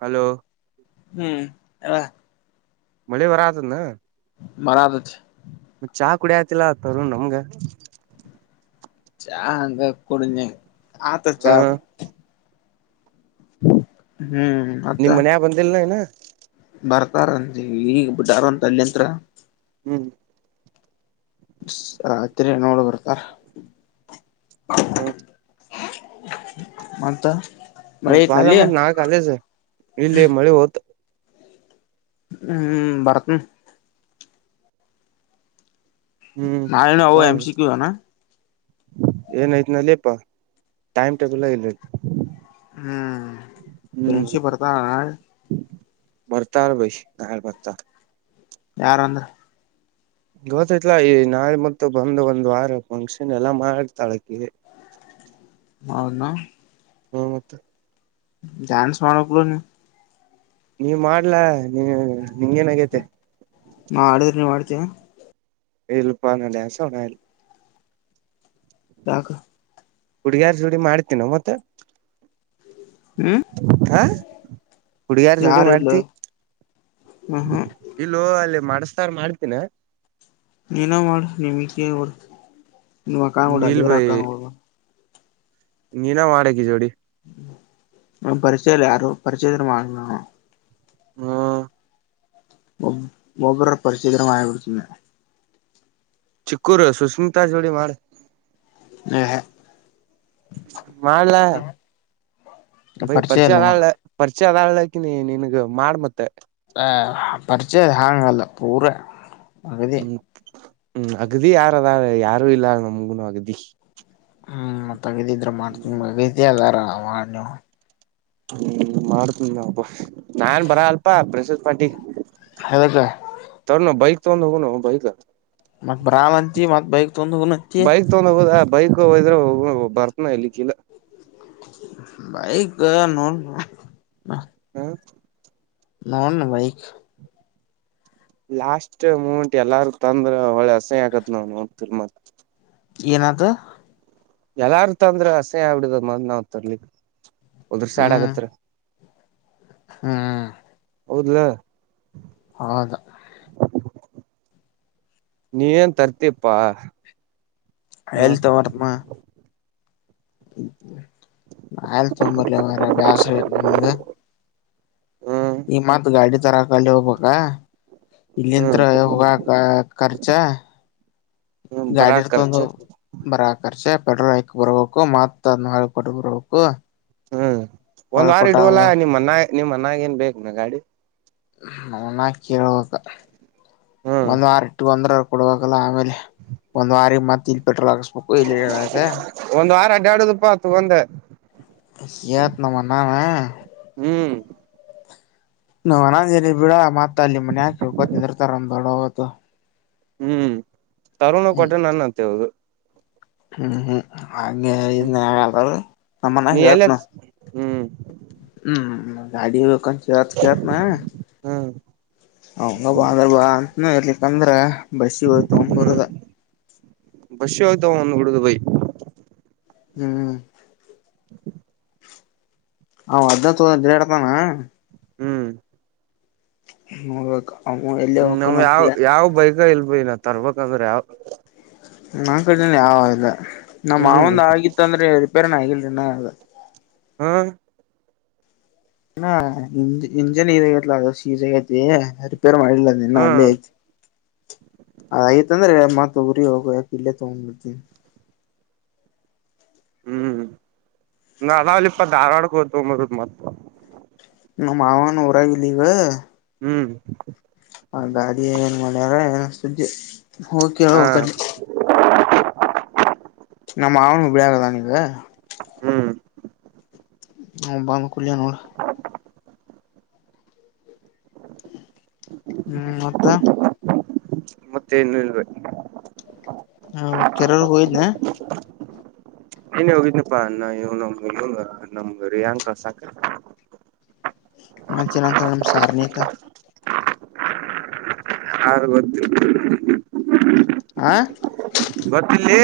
hello ಹ್ಮ್ ಅ ಮಳೆ ವರ ಆದತದನ ಮರದಚ್ ಕುಡ ಹತಿಲ್ಲತರ ನಮ್ಂಗ ಚಾ ಅಂತ ಕುಡಿಜ ಆತ ಚಾ ಹ ಹ್ಮ್ ಅತ್ತ ನಿಮ್ ಮನ್ಯ ಬಂದಿಲ್ಲ ಇನ ಬರ್ತಾರ ಈಗ ಬಿಟ್ಟಾರ ಅಂತ ಹಲ್ಲಿಂತ್ರ ಹ್ಮ್ ತಿರಿ ನೋಡು ಬರ್ತಾರ ಹ್ಮ್ ಮತ್ತ ಮಳೆ ಮತ್ತ ಬಾಲ ಐತ್ನಲ್ಲಿ ಮತ್ ನಾಕಾಲಜ ಇಲ್ಲಿ ಮಳಿ ಹೊತ್ ಹ್ಮ್ ಹ್ಮ್ ಬರ್ತ್ನ ಹ್ಮ್ ನಾಳೇನು ಅವ ಎಂ್ ಸಿಕ್ಕುದನಾ ಏನಐತ್ನಲ್ಲಿಪ್ಪಾ ಟೈಮ್ ಟೇಬಲ್ ಆಗ ಇರ್ ಹ್ಮ್ ತನ್ಸಿ ಬರ್ತಾ ಬರ್ತಾರ ಬೈ ನ ಬರ್ತಾ ಯಾರು ಒಂದ ಗೊತ್ತೈತ್ಲಾ ಈ ನಾಳೆ ಮ ಬಂದು್ ಒಂದ್ ವಾರ ಫಂಕ್ಷನ್ ಎಲ್ಲಾ ಮಾಡತಾಳಕಿ ಹೌದ ಹಾ ಮತ್ತೆ ಡ್ಯಾನ್ಸ್ ಮಾಡಕ್ಲ ನೀ ನೀವ ಮಾಡ್ಲ ನೀ ನಿಂಗೇನಾಗೈತೆ ನಾ ಆಡಿದ್ರೆ ನೀವ್ ಆಡ್ತೀಯ ಎಲ್ಲಿಪಾನಡಸ ಹನಲ್ಲಿ ತಾಗ ಹುಡ್ಗಾರ್ ಸುಡಿ ಮಾಡ್ತೀ ನ ಮತ್ತೆ ಹ್ಮ ಹುಡ್ಗಿಯಾರ್ ಜುಡಿ ಮಾಡ್ತಿ ಹ್ಮ್ ಹ್ಮ್ ಇಲ್ಲ ಅಲ್ಲಿ ಮಾಡ ಾರ್ ಮಾಡ್ತೀಿನ ನೀನ ಮಾಡಿ ನಿಮ ನಿ ಅಕ್ಕಾಡ ಇಲ್ ಅಲ್ಲಿವರ ಬೈ ಅಕ್ಕಡ ನೀನ ಮಾಡಗ ಜೋಡಿ ಹ ಪರಿಚಯಲ್ಲ ಯಾರು ಪರಿಚಯದಲ್ಲಿರ ಮಾಡ ಹ್ಮ ಮೊಬ್ ಮೊಬಬರ ಪರಿಶೀ್ಧರ ಆ ಬಿರುತಂದ ಚಿಕ್ಕೂರು ಸುಸ್್ಮಿತಾ ಜೋಡಿಿ ಮಾಡ ಯ ಮಾಡನ್ಲ ಬೈ ಪರಿಚಯ ಇಲ್ಲ ನಮಗ ಪರ್ಚೆಲ್ಲ ಪ ಇ ಅದಲಕ ನೀ ನನ್ಗ ಮಾಡ್ ಮತ್ತೆ ಪರಿಚಯ ಹಾಂಗಲ್ಲ ಪೂರ ಅಗದಿ ಹ್ಮ್ ಹ್ಮ್ ಅಗ್ದಿ ಯಾರ ಅದ ಯಾರು ಇಲ್ಲ ನಮಗುನು ಅಗ್ದಿ ತಗದಿದ್ರ ಮಾಡ್ತನ ಮಗಿದ ಅಲ್ಲಾರ ಅವ ನೀವು ಹ್ಮ್ ಮಾಡ್ತೀನಿ ನಬ ನಾನ್ ಬರ ಅಲ್ಪ ಬಸತ್ ಪಾಟಿ ಹಕ್ಕ ಇೊ ಹೋಗೋಣ ಬಹಾ ಮಕ್ ಬ್ರಲ್ಂಂತಿ ಮ ಬೈಕ್ ತೊಂದು ಕೊನಂತಿ ಬೈಕ್ ತಗೊಂಡ್ ಹೋಗೋದ ಬೈಕ್ ಹೋದ್ರೆೋಗ ಬರ್ತನ ಇಲ್ಲಿಕ್ಕಿಲ್ಲ ಭೈ ಗ ನೋ ಹ್ಮ ನಾ ಭೈಕ್ ಲಾಸ್ಟ್ ಮೂಮೆಂಟ್ ಎಲ್ಲಾರು ತಂದ್ರ ಹೊಳೆ ಹಸಹ ಆಕತ್ ನಾವ್ ನೋಡ್ತಿರ್ ಮತ್ ಏನಾದ ಎಲ್ಲಾರ್ ತಂದ್ರ ಹಸೆ ಬಿಡಿದ ಮ್ ನಾವ ತರ್ಲಿ ಉದ್ರ ಸ್ಯಾಡ್ ಆಗತ್ರ ಹ್ಮ ಹೌದಲ ಹೌದಾ ನೀ ನ್ ತರ್ತೀಪ್ಪಾ ಹಳ್ತ ವರ್ತಮ್ಮ ಆಯರತ್ೊಂಬತ್ಲ ವರ ಬಸರ ನಿ ಹ್ಮ್ ಈ ಮತ್ ಗಾಡಿ ತರಕಲ್ಲಿ ಹೋಗ್ಬೇಕ ಇಲ್ಲಿಂತ್ ಹ್ಮ್ ಹೋಗಾಕ ಖರ್ಚಾ ಹ್ಮ್ ಬರಾ ಗಾಡಿರ್ ತ ಒಂದು ಖರ್ಚು ಬರ ಖರ್ಚ ಪೆಟ್ರೋಲ್ ಹೈಕ್ ಬರ್ಬೇಕು ಮತ್ ಅದ್ ನಾಲ್ ಕೋಟ ಬರ್ಬೇಕು ಹ್ಮ್ ಒಂದ್ ಹೊಳ್ ವಾರ ಕೊಟ್ಟ ಇಡ್ುವಲ್ಲ ನಿಮ್ಮ ಅನ್ನ ನಿಮ್ಮ ಅನ್ನಾಗ ಏನ್ ಬೇಕ ನ ಗಾಡಿ ನನ್ನ ಕೇೇಳಬೇಕ ಹ್ಮ್ ಒಂದ್ ವಾರ ಇಟ್ಟಗ ಒಂದ್ರ ಕೊಡಬೇಕ ಆಲ್ಲ ಆಮೇಲೆ ಒಂದ್ ವಾರ ಮತ್ ಇ ಪಟ್ರ ಆಕಸ್ಮಕ್ಕ ಒಂದ್ ವಾರ ಅಡ್ಡಾಡುದಪ್ಪಾ ತಗೊಂಡ ಇ ತ್ನಮ್ಮ ನಾಮ ಹ್ಮ್ ನಾ್ ನಂದನ ಬಿಡ ಮತ್ತ ಅಲ್ಲಿ ಮನೆ ಹಾಕಿಕೊಿರ್ತಾರಮ್ ದೊಡ್ಡ ಹು ಹ್ಮ್ ತರುಣ ಕೊಟ್ಟೆ ನನ್ ಅತ್ತೇವದು ಹ್ಮ ಹ ಹಗೆ ಹ್ಮ್ ಇದನ್ರು ನಮ್ಮನ ನೀ ಎಲ್ಲ ಹೇಳತ್ನು ಹ್ಮ್ ಹ್ಮ್ ಗಾಡಿಿಯಕ ಚತಕ್ಕೆತನ ಹ್ಮ್ ಹಂಗ ಬಾಾದ್ರಬಾದ ಇ ಇರ್ಲಿಕ್ಕಂದ್ರ ಬಸಿ ಹ್ ಹ್ಮ್ ತಂಬರದ ಬಸ್ಸಿ ಹೋಗ್ತಾವ ಒಂದ್ ಬೈ ಹ್ಮ್ ಹ ಅಾ ತೋಡ ತಾನ ಹ್ಮ್ ಹ ಹ್ಮ ನಾವ್ ಯಾವ್ ಯಾವ್ ಬೈಕ ಇಲ್ಬ ನ ತರ್ಬೇಕಂದ್ರ ಯಾವ ನನ್ ಕಡನ ಯಾವ ಇಲ್ಲ ನಮ್ ಹ್ಮ್ ಮಾವಂದ ಆಗಿತ್ತ ಅಂದ್ರೆ ರಿಪೇರ್ನ್ ಆಗಿಲ್ರಿನಾಗ ಹ್ಮ ನಾ ಇಜ ಇಂಜನ್ ಇಜಲ ಅದ ಶ ಇಜ ಅ ೇ ಮಾಡಿಲ್ಲ ನಿನ್ನ ಅಲ್ಲ ಹ್ಮ್ ಅ ಆಯ್ತಂದ್ರೆ ಮ ತಗರಿ ಹೋಗಯಾ ಪ ಇಲ್ಲ ತೊಂಡ್ದ ಹ್ಮ್ ನಳಾವಲಿ ಇಪ್ಪ ಧಾರವಾಡಕ್ಕೆ ಹೋ್ಂಬದ ಮತ್ ನಮ್ಮ ಮಾವಾನ ಉರಾವಲ್ಲಿೀಗ ಹ್ಮ್ ಆ ಗಾಡಿ ಏನು ಮಾಡ್ಯಾರ ಏ ಸ್ದ ಹೋಗಕಿ ಹಾ ಹೋಗಕ ನಮ್ಮ್ ಮಾವನಿಗೆ ಬಿಳಿಗದಾನೀಗ ಹ್ಮ್ ಹ ಬ ಕಲ್ಯಾಣೋಳ ಹ್ಮ್ ಮತ್ತ ಮತ್ತೆ ನ್ನು ಇಲ್ಬೇಕ ಹಾ ಕೆರಳ ಹಯ ನೀನೇ ಹೋಗಿದನಪ್ಪಾ ನ ನಮ್ ರಿಯಾಂಕ ಸಾಕ ಮತ್ತ ನಂತರ ನಮ ಸಾರ್ಣಿತ ಹಾ ಗ ಆ ಗೊತ್ತಲ್ಲಿ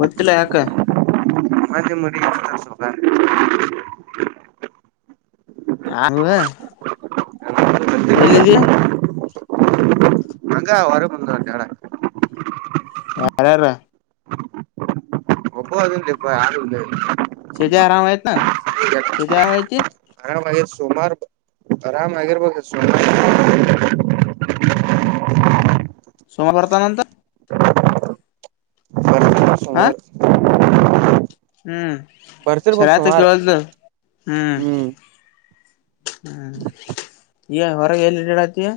ಗೊತ್ತಿಲ್ಲ ಯಾಕ ಮಂದೆ ಮುಡಿ ಮಾ ಸಲ್ ಹ ಎಲ್ಲಿದೀ ಮಂಗ ವರ ಬಂಗಡ ಯಾರ ಯಾರ ಒಬ ಅದುಲ್ಲ ಇ ಯಾರು ಇಲ್ಲ ಕೆತೆ ಆರಾಮಯ ನ ಆರಾಮ ಆ ಸೋಮಾರ ಆರಾಮ ಆಗಿರ್ಬೇಕ ಸೋಮ [unintelligible] ಸೋಮವಾರತ ನಂತ ಹ ಸಮಾರ ಹ್ಮ್ ಬರ್ತಿರ್ಬೇಕ್ ಶರಾತ ಸುಮಾರು ಕೇಳಲ್ದು ಹ್ಮ್ ಹ್ಮ್ ಈ ಹೊರಗೆ ಎಲ್ಲಿಡಡತಿಯ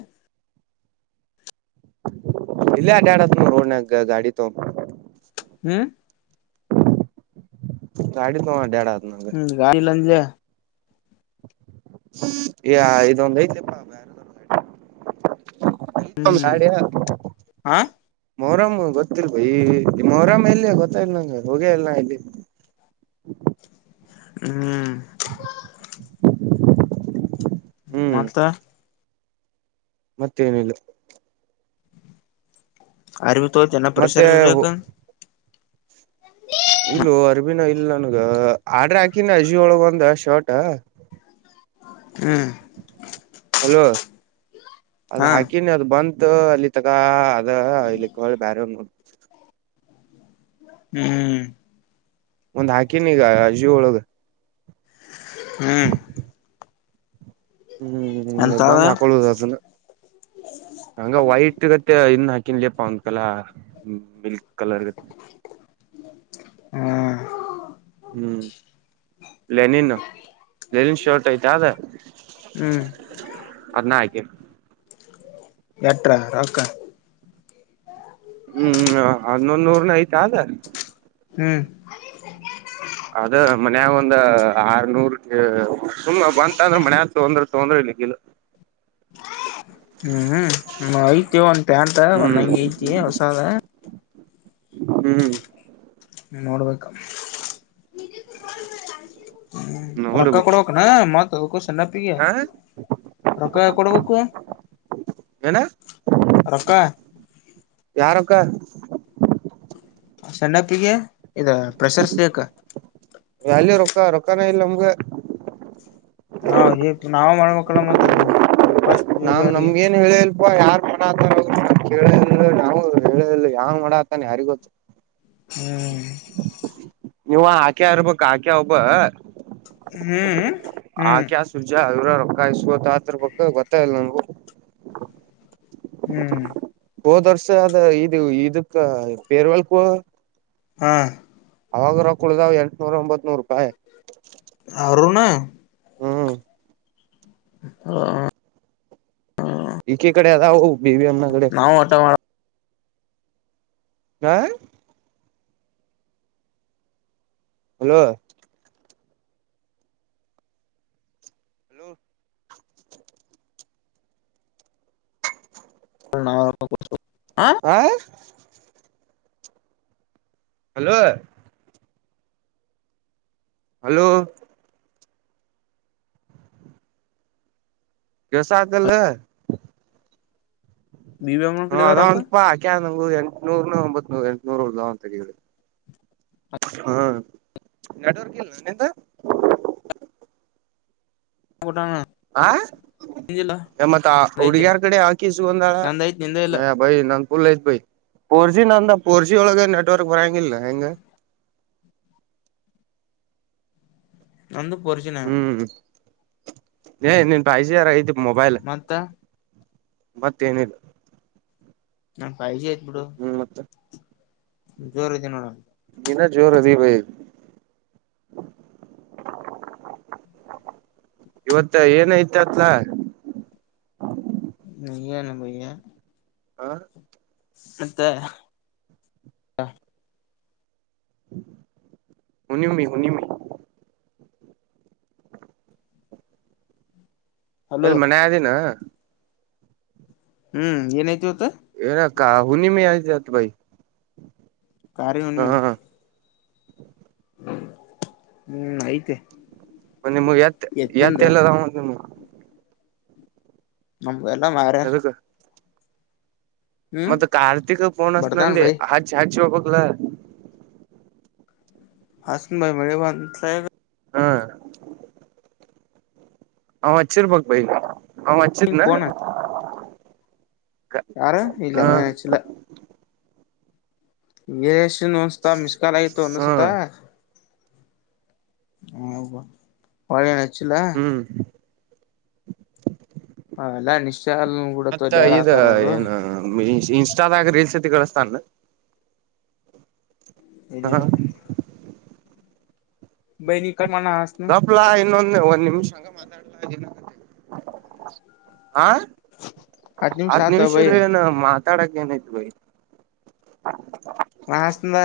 ಇಲ್ಲಿ ಅಡಿ ಅಡ ಹೋಣ ಗಾಡಿ ತ ಹ್ಮ ಗಾಡಿ ತ ಡ ಹ್ಮ ಗಾಲ್ಲಂಜೆ ಇದೊಂದ ಐದಪ್ಪಾ ಹ್ಮ್ ಸ ಹ ಮೊರಾಮ್ ಗೊತ್ತಿಲ್ ಬಯ ಮೊರಾಮ್ ಇಲ್ಲಿಯ ಗೊತ್ತಾ ಇಲ್ ನಂ ಹೋಗೇ ಅಲ್ ನ ಇಲ್ಲಿ ಹ್ಮ್ ಹ್ಮ್ ಮತ ಮತ್ತೇನಿಲ್ಲ ಅರಬ ತನ್ನ ಮತ್ತೆ ಪ್ರೆಸರ್ ಇಲ್ಲ ಅರ್ಬಿನ ಇ ಇ ನನ್ಗ ಆಡ್ರ ಹಾಕಿನ ಅಜಿ ಒಳಗ ಒಂದ ಶರ್ಟ್ ಹ್ಮ್ ಅಲೋ ಅದ್ ಹಾ ಹಾಕಿನಿ ಅದು ಬಂತ ಅಲ್ಲಿ ತಗ ಅದ ಇಲ್ಲಿ ಕೋಳಿ ಬ್ಯಾರ ನೋ ಹ್ಮ್ ಒಂದ್ ಹಾಕಿನ ಈಗ ಜೀ ಒಳಗ ಹ್ಮ್ ಹ್ಮ್್ಮ ಎಂತಾವ ಬಂದ್ ಹಾಕಳುದು ಅದನ್ನ ಹಂಗ ವೈಟ್ ಗತ್ತ ಇನ್ನು ಹಕನ್ ಪೌನ್ ಕಲ ಮಲ್ಕ ಕಲರ್ ಹಾ ಹ್ಮ್ ಲಲೆನಿನ್ ಲಲೆನಿನ್ ಶರ್ಟ್ ಐತಾದ ಹ್ಮ್ ಅರ್ನ್ನ ಆೆ ಎಟಕ್ಕಾ ಹ್ಮ್ ಹನ್ನೊಂದ ನೂರ್ನ ಐ್ತ ಆದ ಹ್ಮ್ ಅದ ಮನ್ಯಾಗ ಒಂದ ಆರ್ನೂರ್ ಸುಮ ಬಂತ ಅಂದ್ರ ಮನ್ಯ ತೊಂದ್ರ ತೊಂದ್ರೆ ಅ ಹ ಹ್ಮ್ ಐತಿ ಒಂದ್ ಪ್ಯಾಂಟ ಒಂದ್ ಹ್ಮ್ ಹಂಗ ಐತಿ ಹೊಸಾದ ಹ್ಮ್ ನೀ ನೋಡ್ಬೇಕ ಹ್ಮ್ ನೋಡು ರೊಕ್ಕ ಬಿ ಕೊಡಬೇಕಕ್ನ ಮತ್ಕ್ಕ ಸೆ್ಣಪ್ಪಿಗೆ ಹ ರೊಕ್ಕ ಕೂಡ ಬಕ್ಕು ಏನ ಯಾರಕ್ಕಾ ಸಣ್ಣಪ್ಪಿಗೆ ಇದ ಪ್ರೆಸರ್ಸ್ೇಕ ಎಲ್ಲಿ ರೊಕ್ಕ ರೊಕ್ಕನ ಇಲ್ಲ ನಮಗೆ ನಾವ ನಾವ ಮಾಡ್ಬೇಕಲ್ಲ ಮತ್ತ ಸ್ಟ್ವಗೆ ಅಪ್ಪ ಯಾರ್ು ಮಾಡತರು ಕೇಳ ನಾವು ಹೇಳಿಲ್ಲ ಯಾವಂಗ್ ಮಾಡತಾನ ಯಾರಿ ಗೊತ್ತು ಹ್ಮ್ ನೀವ ಆಕೆ ಇರ್ಬಕ್ ಆಕೆ ಒಬ್ಬ ಹ್ಮ್ ಹ ಹ್ಮ್ ಕ ಸುರ್ಜಾ ಅರ ಕಾಯತ್ ಆತ ಬಕ್ ಗೊತ್ತ ಇಲ್ಲ ನಂಗು ಹ್ಮ್ ಹೋದ್ ವರ್ಷ ಅದ ಇ ಇದಕ್ಕ ಪೇರ್ವಾಲ್ಕ ಹಾ ಅವಾಗ ಕುಳ್ದಾವ್ ಎಂಟ್ನೂರ ಒಂಬತ್ ನೂರು ರೂಪಾಯಿ ಅವ್ರೂನು ಹ್ಮ್ ಹ ದ ಹ ಬಿ ಬಿ ಎಮ ಕಡೆ ನಾವು ಆಟ ಮಾಡ ಹ ಹಲೋ ಹಲೋ ನಾನ ರಕ ಆ ಹಲೋ ಹಲೋ ಕೆಲಸ ಆತಲ್ಲ ಬಿ ಬಿ ಅಮ್ಮನ ಹ ಕಡೆದವ ಅದ ರೊಕ್ಕ ಒಂದಪಾಕ್ಯಾ ನಂಗು ಎಂಟನೂರ್ ಒಂಬತ್ೂ ಎಂಟನೂರ್ ಉದ ಅಂತಿ ಹಾ ನಡವರ್ಗಲ್ಲಂತ ಕೊಟ್ಟ ಆ ಮತ್ ಐತೆ ಹುಡ್ಗ್ಯಾರ್ ಕಡೆ ಹಾಕೀಸಗಂದಾಳ ನಂದ ಐತ್ ನಿಂದ ಇಲ್ಲ ಬೈ ನ ಲ್ಲತ್ ಬೈ ಫೋರ್ಜಿ ನಂದ ಪೋರ್ಜಿ ಒಳಗ ನೆಟ್ವರ್ಕ್ ಬರಂಗಿಲ್ಲ ಹೆಂಗ [inaudible] ನಂದು ಪೋರಜೀ ಹ್ಮ್ ಏ ನಿನ್ ಪಾಯಸಿ ಯಾರ ಇದ ಮಂತ ಮತ್ತೇನಿಲ್ಲ ನಾ ಪಾಯಜಿ ಆಯತ್ ಬಿಡುು ಜೋರ ಇದಐದೆ ನೋಡ ಇನ್ನ ಜೋರ್ ಅದೀ ಬ ಇವತ್ತ ಏನ ಐತತ್ಲ ನೀಯನು ಭೈಯ ಹಾ ಮತ್ತ ಹ ಹುಣ್ಣಿಮೆ ಹುಣ್ಣಿಮೆ ಹಲೋ ಅಲ್ಲಿ ಮನೆ ಆದಿನ ಹ್ಮ್ ಏನಐತಿವತ್ತ ಏನ ಕ ಹುನಿ ಮೆ [inaudible] ಮ ಆತ ಭೈ ಕಾರಾರಿಯ ಉನ್ಮೆ ಹ್ಮ ಹ್ಮ್ ಐತೆ ಮೆ ನಿಮಗತ್ ಎತ್ತ ಎತ್ತಿಂದ ಎಲ್ಲ ನಮ್ಮ ಎಲ್ಲ ಮಾಡರೆ ಅದಕ್ ಮತ್ತ ಕಾರಾರ್ತಿಕಫೋನ್ ಅತ ಬಡತಾನ್ ಅಂದೆ ಬೈ ಹ ಚಾರ್ ಶಿ ಬೋಗಲ ಹಾಸನ ಭೈ ಮಳ ಬಂಲ ಹಾ ಅವ್ ಹಚ್ಚಿರ್ಬಕ್ ಬೈ ಅವ ಹಚ್ಚಿದ್ನ ಹ ಯಾರು ಇಲ್ಲ ಹ ಅಚಿಲ್ಲ ರಷನ್ ಒಂದಸ್ತಾ ಮಿಸ್ ಕಾಲ್ ಆಯತತ್ತು ಅಂದಸತಾ ಹ ಪ ಹ್ಮ್ ಅವೆಲ್ಲಾ ನಿಶ್ಚಲ್ ಬಿಡತ್ತ ಮತ್ತ ಡ್ಯಾಡ ಇದ ಆತಾರ ಅವರು ಏನು ಮ ಇನ್ಸ್ಟಾದಾಗ ರೀಲ್ಸ್ ತಿ ಕೇಳಿಸ್ತಾನ ಹ್ಮ ಇಲ್ಲಿಲ್ಲ ಬನ [inaudible] ರಪ್ಲಾ ಇನ್ನೊಂದು ಒಂದ್ ನಿಮಿಷ ಹಂಗ ಮಾತಾಡ್ಲಾ ದಿನ ಹ ಹತ್ತು ಹದ್ ಆತ ನಿಮಿಷ ಬೈ ಇದ್ರೆ ಏನು ಮಾತ್ ತಡಕ್ಕೆ ಏನಾಯ್ತ ಭಯ ನಾ ಹಾಸದ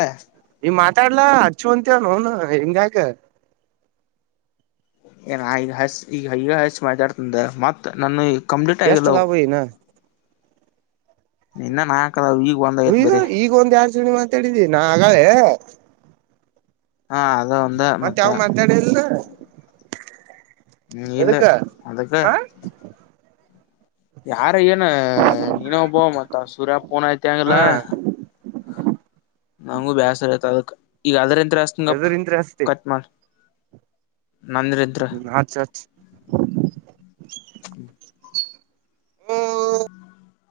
ನೀವ್ ಮಾತಾಡ್ಲಾ ಹಚ್ಚ ಅಂತವ ನೋನ್ ಹೆಂಗ ಆಕ ಏನ ಆಗ ಈಗ ಅಯ್ಯ ಹಸ ಮಾತಾಡ್ತಂದ ಮತ್ತತ್ ನಾನು ಈಗ ಕಂಪ್ಲೀಟ್ ಆಗಿಲ್ಲವು ಎಷ್ಟದಾವ ನಾ ಇನ್ನ ನಾಕದಾವ ಈಗ ಒಂದ್ ಐತ್ ಈಗ ಬರೀ ಈಗ ಒಂದ್ ಯಡ್ ಜನಿ ಮಾತಾಡಿದೀ ನಾ ಆಗಳೆ ಹಾ ಅದ ಒಂದ ಮತ್ತೆ ಮತ್ತ ಯಾವ ಮಾತಾಡಿಲ್ಲ ಇಲ್ಲ ಎದಕ್ಕ ಅದಕ್ಕ ಹ ಯಾರ ಏನು ನೀನ ಒಬ್ಬೋ ಮತ್ ಸುರ್ಯ ಪೋನ್ ಯತಿ ಹಾ ಅಂಗಿಲ್ಲ ನಂಗೂ ಬೇಸರತ ಅದ ಈಗ ಅದ್ರ ಎಂಸ್ಂಗ ಎದರಿಂತ್ರ ಹಸ್ತಿ ಕತ್ಲ್ ಹ್ಮ್ ಅ ಅ ಹ್ಮ ಹಚ್ ಹ್ಮ್